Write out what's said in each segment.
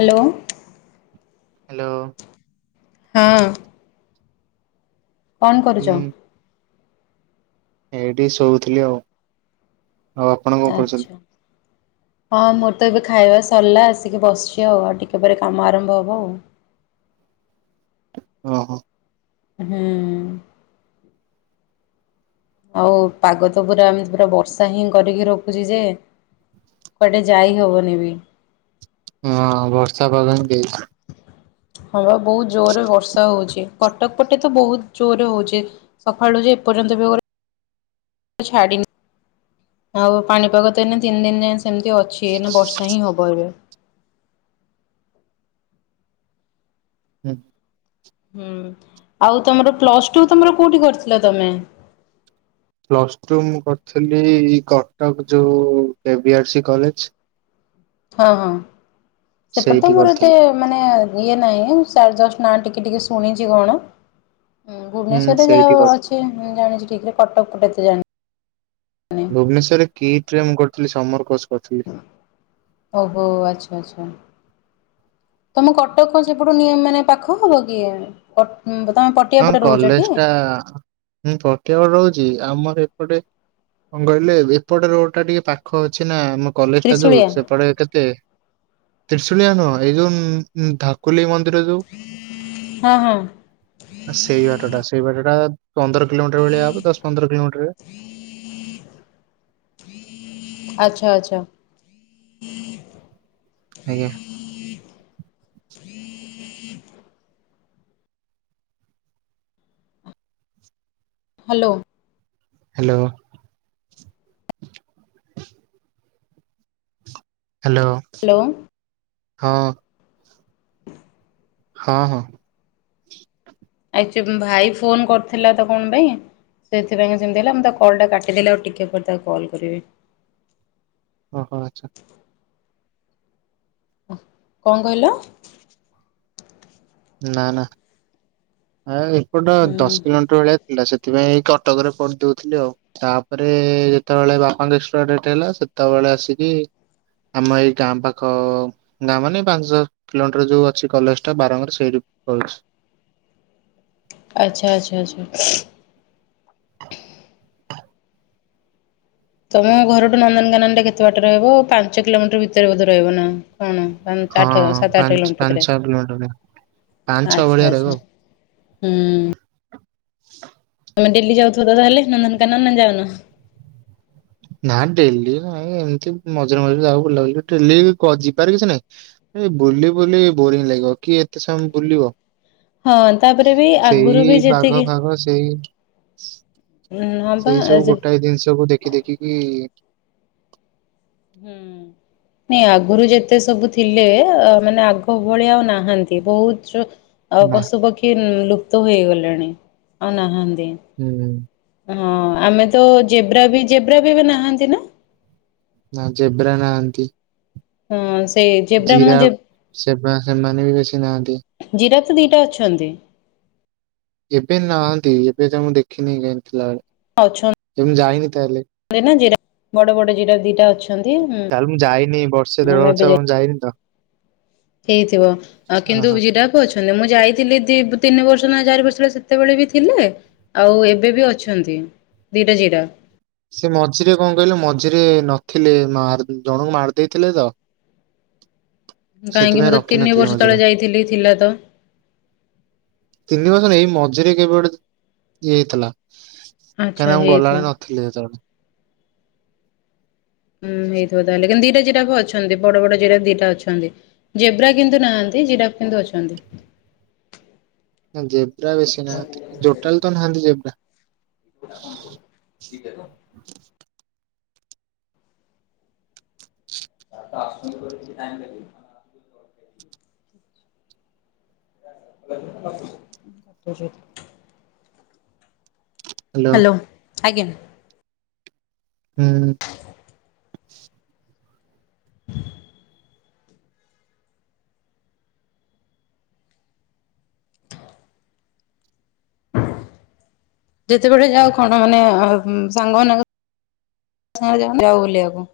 Hello. Hello. ହଁ। କଣ କରୁଛ? ହୁଁ ଏଇଠି ଶୋଉଥିଲି ଆଉ। ଆଉ ଆପଣ କଣ କରୁଛନ୍ତି? ଆଚ୍ଛା। ହଁ ମୋର ତ ଏବେ ଖାଇବା ସରିଲା ଆସିକି ବସିଛି ଆଉ ଆଉ ଟିକେ ପରେ କାମ ଆରମ୍ଭ ହବ ଆଉ। ଓହୋ। ହୁଁ। ଆଉ ପାଗ ତ ପୁରା ଏମିତି ପୁରା ବର୍ଷା ହିଁ କରିକି ରଖୁଚି ଯେ କୁଆଡେ ଯାଇ ହବନି ବି। ହଁ ବର୍ଷା ପାଗ ହିଁ ଦେଇଚି। ହଁ ବା ବହୁତ ଜୋରେ ବର୍ଷା ହୋଉଚି। କଟକ ପଟେ ତ ବହୁତ ଜୋରେ ହୋଉଚି ସକାଳୁ ଯେ ଏ ପର୍ଯ୍ୟନ୍ତ ବି ଓଅରେ ଛାଡ଼ିିନି। ଆଉ ପାଣିପାଗ ତ ଏନେ ତିନ୍ ଦିନ୍ ଯାଏ ସେମିତି ଅଛି ଏନା ବର୍ଷା ହିଁ ହବ ଏବେ। ହୁଁ। ହୁଁ ଆଉ ତମର ପ୍ଲସ୍ ଟୁ ତମର କୋଉଠି କରିଥିଲ ତମେ। ପ୍ଲସ୍ ଟୁ ମୁଁ କରିଥିଲି କଟକ ଯୋଉ କେ ବି ଆର ସି କଲେଜ। ହଁ ହଁ ସେପଟେ ତ ସେଇଠି ମୋର ଏତେ କରିଥିଲୁ ମାନେ ଇଏ ନାଇଁ ସାଡେ ଜଷ୍ଟ ନା ଟିକେ ଟିକେ ଶୁଣିଛି କଣ। ହୁଁ ଭୁବନେଶ୍ୱର ରେ ଯେ ସେଇଠି ଆଉ କରିଥିଲି ଅଛି ମୁଁ ଜାଣିଛି ଠିକ୍ ରେ କଟକ ପଟେ ଏତେ ଜାଣିନି। ଭୁବନେଶ୍ଵରେ କିଟ୍ ରେ ମୁଁ କରିଥିଲି ସମର କୋର୍ସ କରିଥିଲି। ଓହୋ ଆଚ୍ଛା ଆଚ୍ଛା। ତମକୁ କଟକ ସେପଟୁ ନିଅ ମାନେ ପାଖ ହବ କି କଟ୍ ମ ତମ ପଟ୍ ହଁ କଲେଜ ଟା ମୁଁ ପଟିଆ ପଟେ ରହୁଚି ଆମର ଏପଟେ କଂ କହିଲେ ଏପଟେ ରୋଡ ଟା ଟିକେ ପାଖ ଅଛି ନା ଆମ କଲେଜ ଟା ଯୋଉ ତ୍ରିଶୁଳିଆ ସେପଟେ କେତେ ତ୍ରିଶୁଳିଆ ନୁହଁ ଏଇ ଯୋଉ ଉଁ ଧାକୁଲେଇ ମନ୍ଦିର ଯୋଉ ହଁ ହଁ। ସେଇ ବାଟ ଟା ସେଇ ବାଟ ଟା ପନ୍ଦର କିଲୋମିଟର ଭଳିଆ ହବ ଦଶ ପନ୍ଦର କିଲୋମିଟରେ ଆଛା ଆଛା। ଆଜ୍ଞା। ହ୍ୟାଲୋ। ହ୍ୟାଲୋ। ହ୍ୟାଲୋ। ହ୍ୟାଲୋ। ହଁ। [inaudible] ହଁ ହଁ। ଆଇଚ ଭାଇ ଫୋନ କରିଥିଲା ତ କଣ ପାଇଁ। ସେଇଥିପାଇଁ କା ସେମିତି ହେଲା ମୁ ତା କଲଟା କାଟିଦେଲି ଆଉ ଟିକିଏ ପରେ ତାକୁ କଲ୍ କରିବି। ଓ ହୋ ଆଚ୍ଛା। କଂ କହିଲ। ନା ନା। ହା ଏପଟ ହୁଁ ଦଶ କିଲୋମିଟର ଭଳିଆ ଥିଲା ସେଥିପାଇଁ କଟକରେ ପଡିଦଉଥିଲି ଆଉ। ତାପରେ ଯେତେବେଳେ ବାପାଙ୍କ ଏକ୍ସପାର୍ ଡେଟ ହେଲା ସେତେବେଳେ ଆସିକି ଆମ ଏଇ ଗାଁ ପାଖ ଗାଁ ମାନେ ପାଞ୍ଚ କିଲୋମିଟର ଯୋଉ ଅଛି କଲେଜ ଟା ବାରଙ୍ଗ ରେ ସେଇଠି ପଢଚି। ଆଚ୍ଛା ଆଚ୍ଛା ଆଚ୍ଛା। [inaudible] ତମ ଘରଠୁ ନନ୍ଦନକାନନ ଟା କେତେ ବାଟ ରହିବ ପାଞ୍ଚ କିଲୋମିଟର ଭିତରେ ବୋଧେ ରହିବ ନା। କଣ ପାଞ୍ଚ ହଁ ଆଠ ସାତ ଆଠ ପାଞ୍ଚ ପାଞ୍ଚ କିଲୋମିଟତରେ ଛଅ କିଲୋମିଟର ଭଳିଆ, ପାଞ୍ଚ ଛଅ ଆଚ୍ଛା ଭଳିଆ ରହିବ ଆଚ୍ଛା। ଆଉ। ହୁଁ। ତମେ ଡେଲି ଯାଉଥିବତ ତାହେଲେ ନନ୍ଦନକାନନ ନା ଯାଉନ? ନା ଡେଲି ନାଇଁ ଏମିତି ମଝିରେ ମଝିରେ ଯାଉ ବୁଲାବୁଲି ଡେଲି କ ଯିବାର କିଛି ନାଇଁ। ଏଇ ବୁଲି ବୁଲି ବୋରିଂ ଲାଗିବ କିଏ ଏତେ ସମୟ ବୁଲିବ। ହଁ ତାପରେ ବି ଆଗରୁ ସେଇ ବି ବାଘ ଯେତିକି ଫାଗ ସେଇ ହଁ ବା ସେଇ ସବୁ ଯେ ଗୋଟାଏ ଜିନିଷକୁୁ ଦେଖି ଦେଖିକି ହୁଁ। ନାଇଁ ଆଗରୁ ଯେତେ ସବୁ ଥିଲେ ମାନେ ଆଗ ଭଳିଆ ଆଉ ନାହାନ୍ତି ବହୁତ୍ ଆଉ ନା ପଶୁ ପକ୍ଷୀ ଲୁପ୍ତ ହେଇଗଲେଣି ଆଉ ନାହାନ୍ତି। ହୁଁ। ହଁ ଆମେତ ଜେବ୍ରାବି ଜେବ୍ରାବି ଏବେବି ନାହାନ୍ତି ନା? ନା ଜେବ୍ରା ନାହାନ୍ତି। ହଁ ସେଇ ଜେବ୍ରା ମୁଁ ଯେ ଜିରାଫ୍ ସେମା ସେମାନେବି ବେଶୀ ନାହାଁନ୍ତି। ଜିରାଫ୍ ତ ଦିଟା ଅଛନ୍ତି। ଏବେ ନାହାନ୍ତି ଏବେ ତାଙ୍କୁ ମୁଁ ଦେଖିନି କାଇଁଥିଲା ବେଳେ। ଅଛନ୍ ଯେମୁ ଯାଇନି ତାହେଲେ। ଏଇନା ଜିରାଫ ବଡ଼ ବଡ଼ ଜିରାଫ ଦିଟା ଅଛ ତାହଲେ ମୁଁ ଯାଇନି ବର୍ଷେ ଦେଢ ଏବେ ବର୍ଷ ଯାଇ ହବ ମୁଁ ଯାଇନିତ। ହେଇଥିବ ଆ କିନ୍ତୁ ଓହୋ ଜିରାଫ ଅଛନ୍ତି ମୁଁ ଯାଇଥିଲି ଦି ତିନି ବର୍ଷନା ଚାରି ବର୍ଷ ତଳେ ସେତେବେଳେବି ଥିଲେ। ଆଉ ଏବେବି ଅଛନ୍ତି ଦିଟା ଜିରାଫ୍। ସେ ମଝିରେ କଣ କହିଲ ମଝିରେ ନଥିଲେ ମାର ଜଣଙ୍କୁ ମାରି ଦେଇଥିଲେତ କାହିଁକି ମୁତ ତିନି ରଖିନଥିଲେ ବର୍ଷ ମଝିରେ ତଳେ ଯାଇଥିଲି ଥିଲାତ। ତିନି ବର୍ଷ ନାହିଁ ଏଇ ମଝିରେ କେବେ ଗୋଟେ ଇଏ ହେଇଥିଲା। ଆଚ୍ଛା କାହିଁକିନା ମୁଁ ହେଇଥିବ। ଗଲାବେଳେ ନଥିଲେ ହେତେବେଳେ। ହୁଁ ହେଇଥିବ ତାହଲେ କିନ୍ତୁ ଦିଟା ଜିରାଫ୍ ଅଛନ୍ତି ବଡ଼ ବଡ଼ ଜିରାଫ୍ ଦିଟା ଅଛନ୍ତି। ଜେବ୍ରା କିନ୍ତୁ ନାହାନ୍ତି ଜିରାପ୍ କିନ୍ତୁ ଅଛନ୍ତି। ନା ଜେବ୍ରା ବେଶୀ ନାହାନ୍ତି ଜୋଟାଲିତ ନାହାନ୍ତି ଜେବ୍ରା। ଡାକନ୍ତୁ ଦିଇଟାତ। ଆସୁଚନ୍ତି କଇଲେ କିଛି ଟାଇମ୍ ଲାଗିବ। [unintelligible] ହ୍ୟାଲୋ। ହାଲୋ ଆଜ୍ଞା। ହୁଁ। [inaudible] ଯେତେବେଳେ ଯାଉ କଣ ମାନେ ସାଙ୍ଗ ମାନଙ୍କ [unintelligible] ଯାଉ ବୁଲିବାକୁ।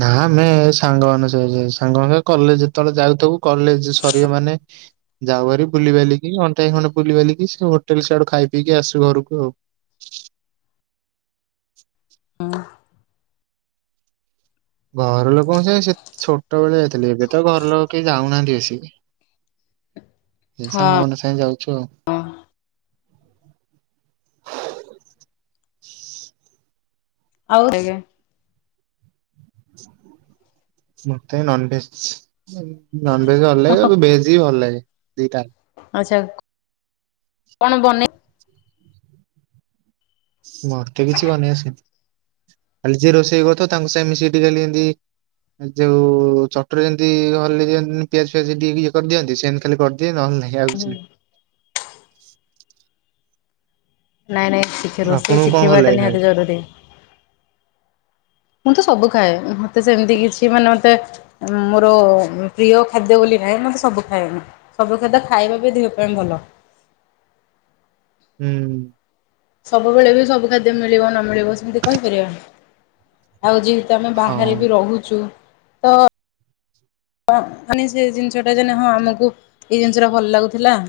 ନା ଆମେ ସାଙ୍ଗ ମାନ ସବୁ ସାଙ୍ଗ ମାନେ କଲେଜ୍ ଯେତେବେଳେ ଯାଉଥିବୁ କଲେଜ୍ ସରିବ ମାନେ ଯାଉଭାରି ବୁଲିିବାଲିକି ଘଣ୍ଟାଏ ଖଣ୍ଡେ ବୁଲି ବାଲିକି ସେହୋଟେଲ୍ ସେଆଡ଼େ ଖାଇ ପିକି ଆସୁ ଘରକୁ ଆଉ। [inaudible] ଘର ଲୋକ ସେଛୋଟବେଳେ ଯାଇଥିଲେ ଏବେତ ଘର ଲୋକ କେହି ଯାଉନାହାନ୍ତି ବେସି। [inaudible] ଏଇ ହଁ ସାଙ୍ଗ ମାନେ ସାଂଗେ ଯାଉଚୁ ଆଉ। ଆଉ ଆଜ୍ଞା। ମତେ ନନଭେଜ୍। ନନ ଭେଜ ଭଲ ଲାଗେ ଆଉ ଭେଜ ବି ଭଲ ଲାଗେ ଦିଟା ଆଛା କଣ ବନେଇ ମତେ କିଛି ଵନେଇ ଆସେନି ଖାଲି ଯିଏ ରୋଷେଇ କରୁଥିଵ ତାଙ୍କ ସାଙ୍ଗେ ମିଶିକି ଟିକିଏ ଖାଲି ଏମତି ଯୋଉ ଚଟୁରେ ଯେମିତି ର ହଲେଇ ଦିଅନ୍ ପିଆଜ ଫିଆଜ ଟିକେ ଦି ଇଏ କରିଦିଅନ୍ତି ସେମତି ଖାଲି କରିଦିଏ ନହେଲେ ନାହିଁ। ଇଏ ଆଉଛି ନାଇଁ ନାଇଁ ଶିଖ ନାହିଁ। ରୋଷେଇ ଆପଣଙ୍କୁ କଣ ଭଲ ସିଖିଵାଟା ଲାଗେ ନିହାତି ଖାଇବାକୁ? ଜରୁରୀ। ମୁଁ ତ ସବୁ ଖାଏ ମତେ ସେମିତି କିଛି ମାନେ ମତେ ମୋର ପ୍ରିୟ ଖାଦ୍ୟ ବୋଲି ନାହିଁ ମୁଁ ତେ ସବୁ ଖାଏ ମୁଁ। ସବୁ ଖାଦ୍ୟ ଖାଇବା ବି ଦେହ ପାଇଁ ଭଲ। ହୁଁ। ସବୁବେଳେ ବି ସବୁ ଖାଦ୍ୟ ମିଳିବ ନ ମିଳିବ ସେମିତି କହିପାରିବା। ଆଉ ଯେହେତୁ ଆମେ ବାହାରେ ହଁ ବି ରହୁଚୁ। ହଁ ମାନେ ସେ ଜିନିଷ ଟା ଯେ ହଁ ଆମକୁ ଏଇ ଜିନିଷ ଟା ଭଲ ଲାଗୁଥିଲା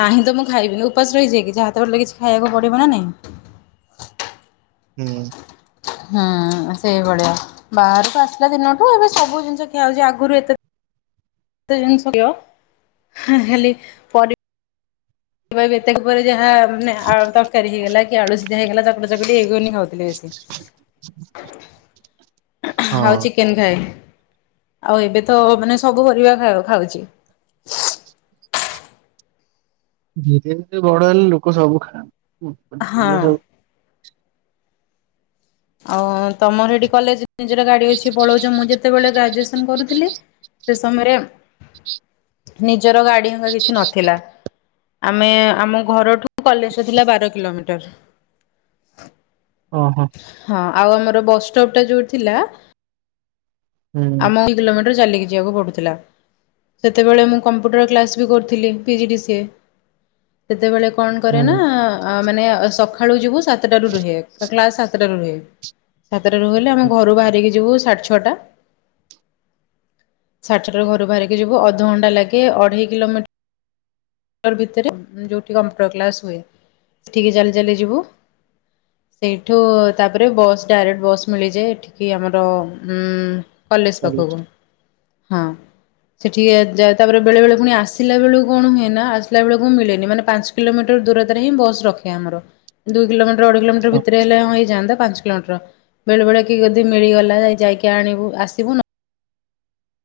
ନାହିଁ ତ ମୁଁ ଖାଇବିନି ଉପାସ ରହିଯିଵକି ଯାହାତ ହେଲେ କିଛି ଖାଇବାକୁ ପଡ଼ିବ ନା ନାଇଁ। ହୁଁ। ହହାଁ ସେଇ ଭଳିଆ। ବାହାରକୁ ଆସିଲା ଦିନଠୁ ଏବେ ସବୁ ଜିନିଷ ଖିଆ ହଉଚି ଆଗରୁ ଏତେ ଏତେ ଜିନିଷ ଗିଅ [inaudible] ହଁ ହେଲି କିବା ଏବେ ଏତେକ ପରେ ଯାହା ମାନେ ଆଳୁ ତରକାରୀ ହେଇଗଲା କି ଆଳୁ ସିଯା ହେଇଗଲା ତାପରେ ଚକୁଡି ହେଇ ଗୁନି ଖାଉଥିଲେ ବେଶୀ। [inaudible] [inaudible] [inaudible] ଆଉ ହଁ। ଚିକେନ ଖାଏ ଆଉ ଏବେ ତ ମାନେ ସବୁ ପରିବା ଖା ଖାଉଚି। ଧୀରେ ଧୀରେ ବଡ ହେଲେ ଲୋକ ସବୁ ଖାଆ [inaudible] ହୁଁ ହଁ ପରିବା ସବୁ ଆଉ ତମର ଏଠି କଲେଜ ନିଜର ଗାଡି ଅଛି ପଳଉଚ ମୁଁ ଯେ ତେବେଳେ ଗ୍ରାଜୁଏସନ କରୁଥିଲି ସେ ସମୟରେ ନିଜର ଗାଡ଼ି ହଙ୍କା କିଛି ନଥିଲା। ଆମେ ଆମ ଘରଠୁ କଲେଜ ଥିଲା ବାର କିଲୋମିଟର। ଓ ହୋ। ହଁ ଆଉ ଆମର ବସ୍ଟପଟା ଯୋଉ ଥିଲା ହୁଁ ଆମ ଇ କିଲୋମିଟର ଚାଲିକି ଯିବାକୁ ପଡୁଥିଲା। ସେତେବେଳେ ମୁଁ କମ୍ପ୍ୟୁଟର କ୍ଲାସ୍ ବି କରିଥିଲି P G D C A ସେତେବେଳେ କଣ କରେ ହୁଁ ନା ଆ ମାନେ ସଖାଳୁ ଯିବୁ ସାତଟାରୁ ରୁହେ। ତ କ୍ଲାସ ସାତଟାରୁ ରୁହେ ସାତଟାରୁ ହେଲେ ଆମେ ହୁଁ ଘରୁ ବାହାରିକି ଯିବୁ ସାଢେ ଛଅଟା। ସାଡ଼ଛଅଟାରୁ ଘରୁ ବାହାରିକି ଯିବୁ ଅଧଘଣ୍ଟା ଲାଗେ ଅଢେଇ କିଲୋମିଟ୍ ଟର ଭିତରେ ଯୋଉଠି କମ୍ପଟର କ୍ଲାସ ହୁଏ ସେଠିକି ଚାଲି ଚାଲି ଯିବୁ। ସେଇଠୁ ତାପରେ ବସ୍ ଡାଇରେକ୍ଟ ବସ୍ ମିଳିଯାଏ ଏଠି କି ଆମର ହୁଁ କଲେଜ ଭଲ ପାଖକୁ। ହଁ ସେଠି ଏ ଯା ତାପରେ ବେଳେ ବେଳେ ପୁଣି ଆସିଲା ବେଳକୁ କଣ ହୁଏ ନା ଆସିଲା ବେଳକୁ ମିଳେନି ମାନେ ପାଞ୍ଚ କିଲୋମିଟର ଦୂରତାରେ ହିଁ ବସ ରଖେ ଆମର। ଦୁଇ କିଲୋମଟର ଅଢେଇ କିଲୋମିଟର ଭିତରେ ହେଲେ ହଁ ହେଇଯାଆନ୍ତା ପାଞ୍ଚ କିଲମିଟର ବେଳେ ବେଳେ କିଅ ଯଦି ମିଳିଗଲା ଏ ଯାଇକି ଆଣିବୁ ଆସିବୁ ନ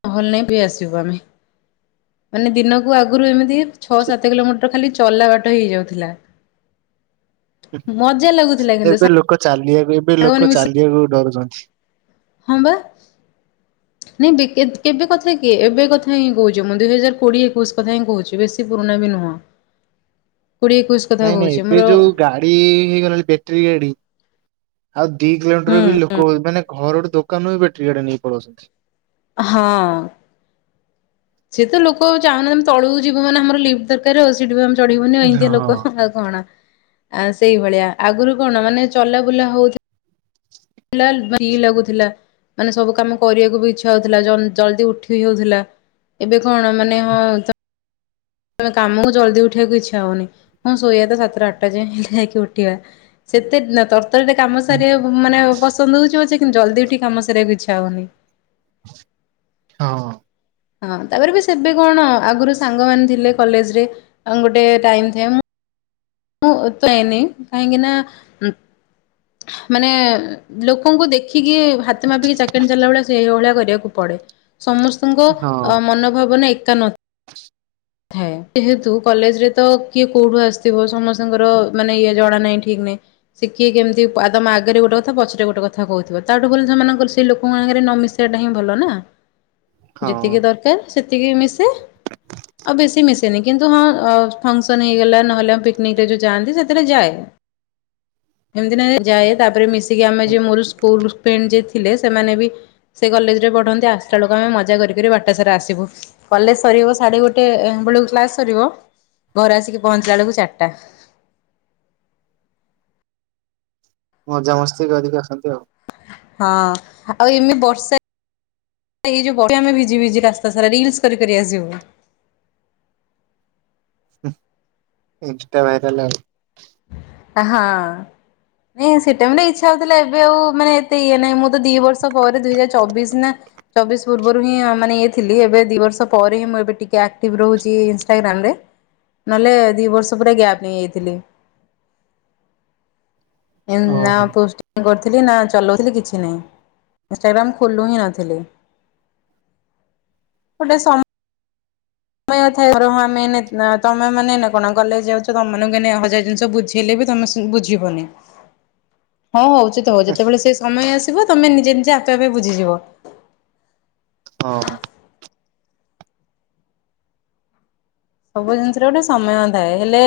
ନହେଲେ ନାହିଁ ବି ଆସିବୁ ଆମେ ମାନେ ଦିନକୁ ଆଗୁରୁ ଏମିତି ଛଅ ହଁ। ସାତ କିଲୋମିଟ ର ଖାଲି ଚଲା ବାଟ ହେଇଯାଉଥୁଲା। ଲାଗୁଥିଲା ଏବ୍ କିନ୍ତୁ ଏବେ ଲୋକ ଚାଲିଆକୁ ଏବେ ସାଙ୍ଗମାନେ ଲୋକ ମିଶି ଚାଲିଆକୁ ଡରୁଚ଼ନ୍ତି। ହଁ ବା। ନାଇଁ ବେ କେ କେବେ କଥା କି, ଏବେ କଥା ହିଁ କହୁଚ଼ି। ମୁଁ ଦୁଇ ହଜାର କୋଡିଏ, ଏକୋଉଶି କଥା ହିଁ କହୁଚ଼ି, ବେଶୀ ପୁରୁଣା ବି ନୁହଁ। କୋଡ଼ିଏ, ଏକୋଇଶ୍ ନାଇଁ ନାଇଁ ଏବେ ଯୋଉ ଗା ଡ଼ି ହେଇଗଲାଣି ବେଟରୀ ଗାଡି ଆଉ ଦି କିଲୋମିଟର ବି ଲୋ ହୁଁ କ ମାନେ ଘର ଠୁ ଦୋକାନ ବି ବେଟ୍ରି ଗାଡ଼ି ନେଇକି ପଳଉସନ୍ତି। ହଁ। ସିଏ ତ ଲୋକ ଚାହୁଁନାହାନ୍ତି ଆମେ ତଳକୁ ଯିବୁ ମାନେ ଆମର ଲିପ୍ଟି ଦରକାର। [unintelligible] ଚଢ଼ିବୁନି ଆଉ ଏମିତିଆ ହଁ। ଲୋକ ଆଉ କଣ। ଆ ସେଇଭଳିଆ। ଆଗରୁ କଣ ମାନେ ଚଲା ବୁଲା ହଉଥୁ ଲା ଫ୍ରି ଲାଗୁଥିଲା। ମାନେ ସବୁ କାମ କରିବାକୁ ବି ଇଚ୍ଛା ହଉଥିଲା। ଜନ୍ ଜଲଦି ଉଠି ବି ହଉଥିଲା। ଏବେ କଣ ମାନେ ହଁ ମାନେ କାମ କୁ ଜଲଦି ଉଠିବାକୁ ଇଚ୍ଛା ହଉନି। ହଁ ଶୋଇବା ତ ସାତଟା, ଆଠ ଟା ଯାଏ। ଯାଇଁକି ଉଠିବା। ସେତେ ତରତରରେ କାମ ସାରିବା କୁ ମାନେ ପସନ୍ଦ ହଉଚ଼ି ପଛେ କିନ୍ତୁ ଜଲ୍ଦି ଉଠିକି କାମ ସାରିବାକୁ ଇଚ୍ଛା ହଉନି। ହଁ। ହଁ। ତାପରେ ବି ସେବେ କଣ ଆଗୁରୁ ସାଙ୍ଗମାନେ ଥିଲେ କଲେଜ ରେ ଅଁ ଗୋଟେ ଟାଇମ୍ ଥାଏ ମୁଁ ମୁଁ [unintelligible] କାହିଁକି ନା ମାନେ ଲୋକଙ୍କୁ ଦେଖ୍ ଖିକି ହାତେ ମାପିକି ଚାଖେଣ୍ଡେ ଚାଲିଲା ଭଳିଆ ସେଇ ଭଳିଆ କରିବାକୁ ପଡେ। ସମସ୍ ସ୍ତ ହଁ ଙ୍କ ମନଭାବନା ଏକା ନ ଥାଏ। ଯେହେତୁ କଲେଜ୍ ରେ ତ କିଏ କୋଉଠୁ ଆସିଥିବ ସମସ୍ତଙ୍କର ମାନେ ଇଏ ଜଣା ନାହିଁ ଠିକ୍ ନାହିଁ। ସିଏ କିଏ କେମିତି ଆଗରେ ଗୋଟେ କଥା ପଛରେ ଗୋଟେ କଥା କହୁଥିବ। ତାଠୁ ଭଲ୍ ସେମାନଙ୍କର ସେଇ ଲୋକଙ୍କ ସାଙ୍ଗରେ ନମିଶି ବା ଟା ହିଁ ଭଲ ନା। ହଁ। ଯେତିକି ଦରକାର୍ ସେତିକି ମିଶେ, ଆଉ ବେଶୀ ମିଶେନି। କିନ୍ତୁ ହଁ ଅ ଫଙ୍କସନ୍ ହେଇଗଲା ନହେଲେ ପି କିନିକ୍ ରେ ଯୋଉ ଯଆନ୍ତି ସେଥିରେ ଯାଏ। ଏମିତି ନାଇଁ ଯାଏ ତାପରେ ମିଶ୍ ତିକି ଆମେ ହୁଁ, ଯୋଉ ମୋର ସ୍କୁଲୁ ଫ୍ରେଣ୍ଡ୍ ଯିଏ ଥିଲେ ସେମାନେ ବି ସେ କଲେଜରେ ପଢ଼ନ୍ତି। ଆସିଲା ବେଳକୁ ଆମେ ମଜା କରିି କରି ବାଟସାରା ଆସିବୁ। କଲେଜ୍ ସରିବ ସାଢେ ଗୋଟେ ବେଳକୁ କ୍ଲାସ ସରିବ, ଘରେ ଆସିକି ପହଞ୍ଚିଲା ବେଳକୁ ଚାର୍ ଟା। ମଜାମସ୍ତି କରିକି ଆସନ୍ତି ଆଉ। ହଁ। ଆଉ ଏମି ବର୍ଷା ଏଇ ଯୋଉ [unintelligible] ଆମେ ଭିିଜି ଭିଜି ରାସ୍ତା ସାରା ରିଲ୍ସି କରି କରି ଆସିବୁ। ଇନଷ୍ଟା ଭାଇରାଲ୍ ଆଉ। ହଁ। ନାଇଁ ସେ ଟାଇମ୍ ରେ ଇଚ୍ଛା ହଉଥିଲା, ଏବେ ଆଉ ମାନେ ଏତେ ଇଏ ନାଇଁ ମୁଁ ତ ଦି ବର୍ଷ ପରେ ଦୁଇ ହଜାର ଚବିଶ୍ ନା ଚବିଶ୍ ପୂର୍ବରୁ ହିଁ ମାନେ ଇଏ ଥିଲି। ଏବେ ଦି ବର୍ଷ ପରେ ହିଁ ମୁଁ ଏବେ ଟିକେ ଆକ୍ଟିଭ୍ ରହୁଚି ଇନଷ୍ଟାଗ୍ରାମ୍ ରେ। ନହେଲେ ଦି ବର୍ଷ ପୁରା ଗ୍ୟାପ୍ ହେଇଯାଇଥିଲି। ନା ଓହୋ। ପୋଷ୍ଟିଂ କରିଥିଲି ନା ଚଲଉଥିଲି କିଛି ନାଇଁ। ଇନଷ୍ଟାଗ୍ରାମ୍ ଖୋଲୁ ହିଁ ନଥିଲି। [unintelligible] ସମୟ ଥାଏ, ବରଂ ଆମେ ଏଉନେ ତମେ ମାନେ ଏଇନେ କଣ କଲେଜ୍ ଯାଉଚ ତମମାନଙ୍କୁ ଏଇନା ହଜାର ଜିନିଷ ବୁଝି ବୁଝିଇଲେ ବିବତମେ ବୁଝିବନି। ହଁ ହଉ ସେତ ହେଁ, ଯେତେବେଳେ ସେ ସମୟ ଆସିବ ତମେ ନିଜେ ନିଜେ ଆପେ ଆପେ ବୁଝିଯିବ। ହଁ। ସବୁ ଜିନିଷରେ ଗୋଟେ ସମୟ ଥାଏ। ହେଲେ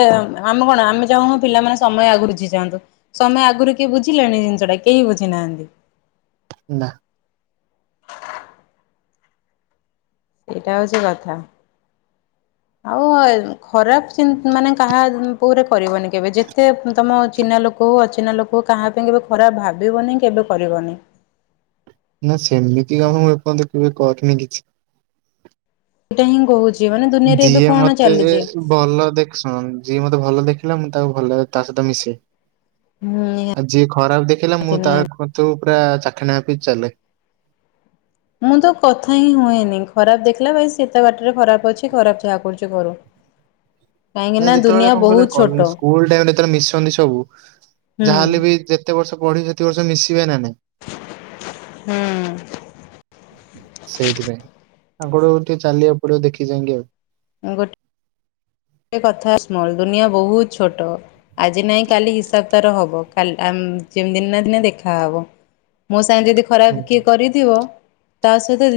ଆମେ କଣ ଆମେ ଚାହୁଁନୁ ପିଲାମାନେ ସମୟ ଆଗରୁୁ ବୁଝି ଯାଆନ୍ତୁ। ସମୟ ଆଗରୁ କିଏ ବୁଝିଲାଣି ଜିନିଷ ଟା, କେହି ବୁଝି ନାହାନ୍ତି। ନା। ସେଇଟା ହଉଛି କଥା। ଆଉ [unintelligible] ଖରାପ ଚିନ ମାନେ କାହା ଉପରେ କରିବନି କେବେ ଯେତେ ତମ ଚିହ୍ନା ଲୋକ କୋ ଅଚିହ୍ନା ଲୋକ କାହା ପାଇଁ କେବେ ଖରାପ ଭାବିବନି କେବେ କରିବନି। ନା ସେମିତି ଆଉ ମୁଁ ଏପର୍ଯ୍ୟନ୍ତ କେବେ କରିନି କିଛି। ଏଇଟା ହିଁ କହୁଛି, ମାନେ ଦୁନିଆରେ ଏବେ ଯିଏ କଣ ମତେ ଚାଲିଛି? ଭଲ ଦେଖ ଶୁଣନ୍ତୁ ଯିଏ ମତେ ଭଲ ଦେଖିଲା ମୁଁ ତାକୁ ଭଲ ଭାବେ ତା ସହିତ ମିଶେ। ହୁଁ ଆଉ ନିହାତି ଯିଏ ଖରାପ ଦେଖିଲା ମୁଁ ତା ନିହାତି। କତୁ ପୁରା ଚାଖେଣ୍ଡେ ମାପି ଚାଲେ। ମୁଁ ତ କଥା ହିଁ ହୁଏନି ଖରାପ ଦେଖିଲା ଭାଇ ସିଏ ତା ବାଟରେ ଖରାପ ଅଛି ଖରାପ ଯାହା କରୁଛି କରୁ। କାହିଁକି ନାଇଁ ନା ଯେତେବେଳେ ଦୁନିଆ କଣ କହିଲେ ବହୁତ ଛୋଟ କଲ୍ ସ୍କୁଲ ଟାଇମ୍ ଯେତେବେଳେ ମିଶନ୍ତି ସବୁ ଯାହା ହୁଁ। ହେଲେ ବି ଯେତ କେତେ ବର୍ଷ ପଢ଼ିକି କେତେ ବର୍ଷ ମିଶିବେ ନା ନାଇଁ। ହୁଁ। ସେଇଥିପାଇଁ। ଆଗକୁ ଟିକେ ଚାଲିବାକୁ ପଡ଼ିବ ଦେଖି ଚାହିଁକି ଆଉ। ଗୋଟେ କଥା ସ୍ମଲ୍ ଦୁନିଆ ବହୁତ ଛୋଟ। ଆଜି ନାହିଁ କାଲି ହିସାବ ତାର ହବ କାଲ ଆମ ଯେମିତି ଦିନ ନା ଦିନେ ଦେଖାହବ। ମୋ ସାଙ୍ଗେରେ ଯଦି ଖରାପ ହୁଁ। କିଏ କରିଥିବ ତା ସହିତ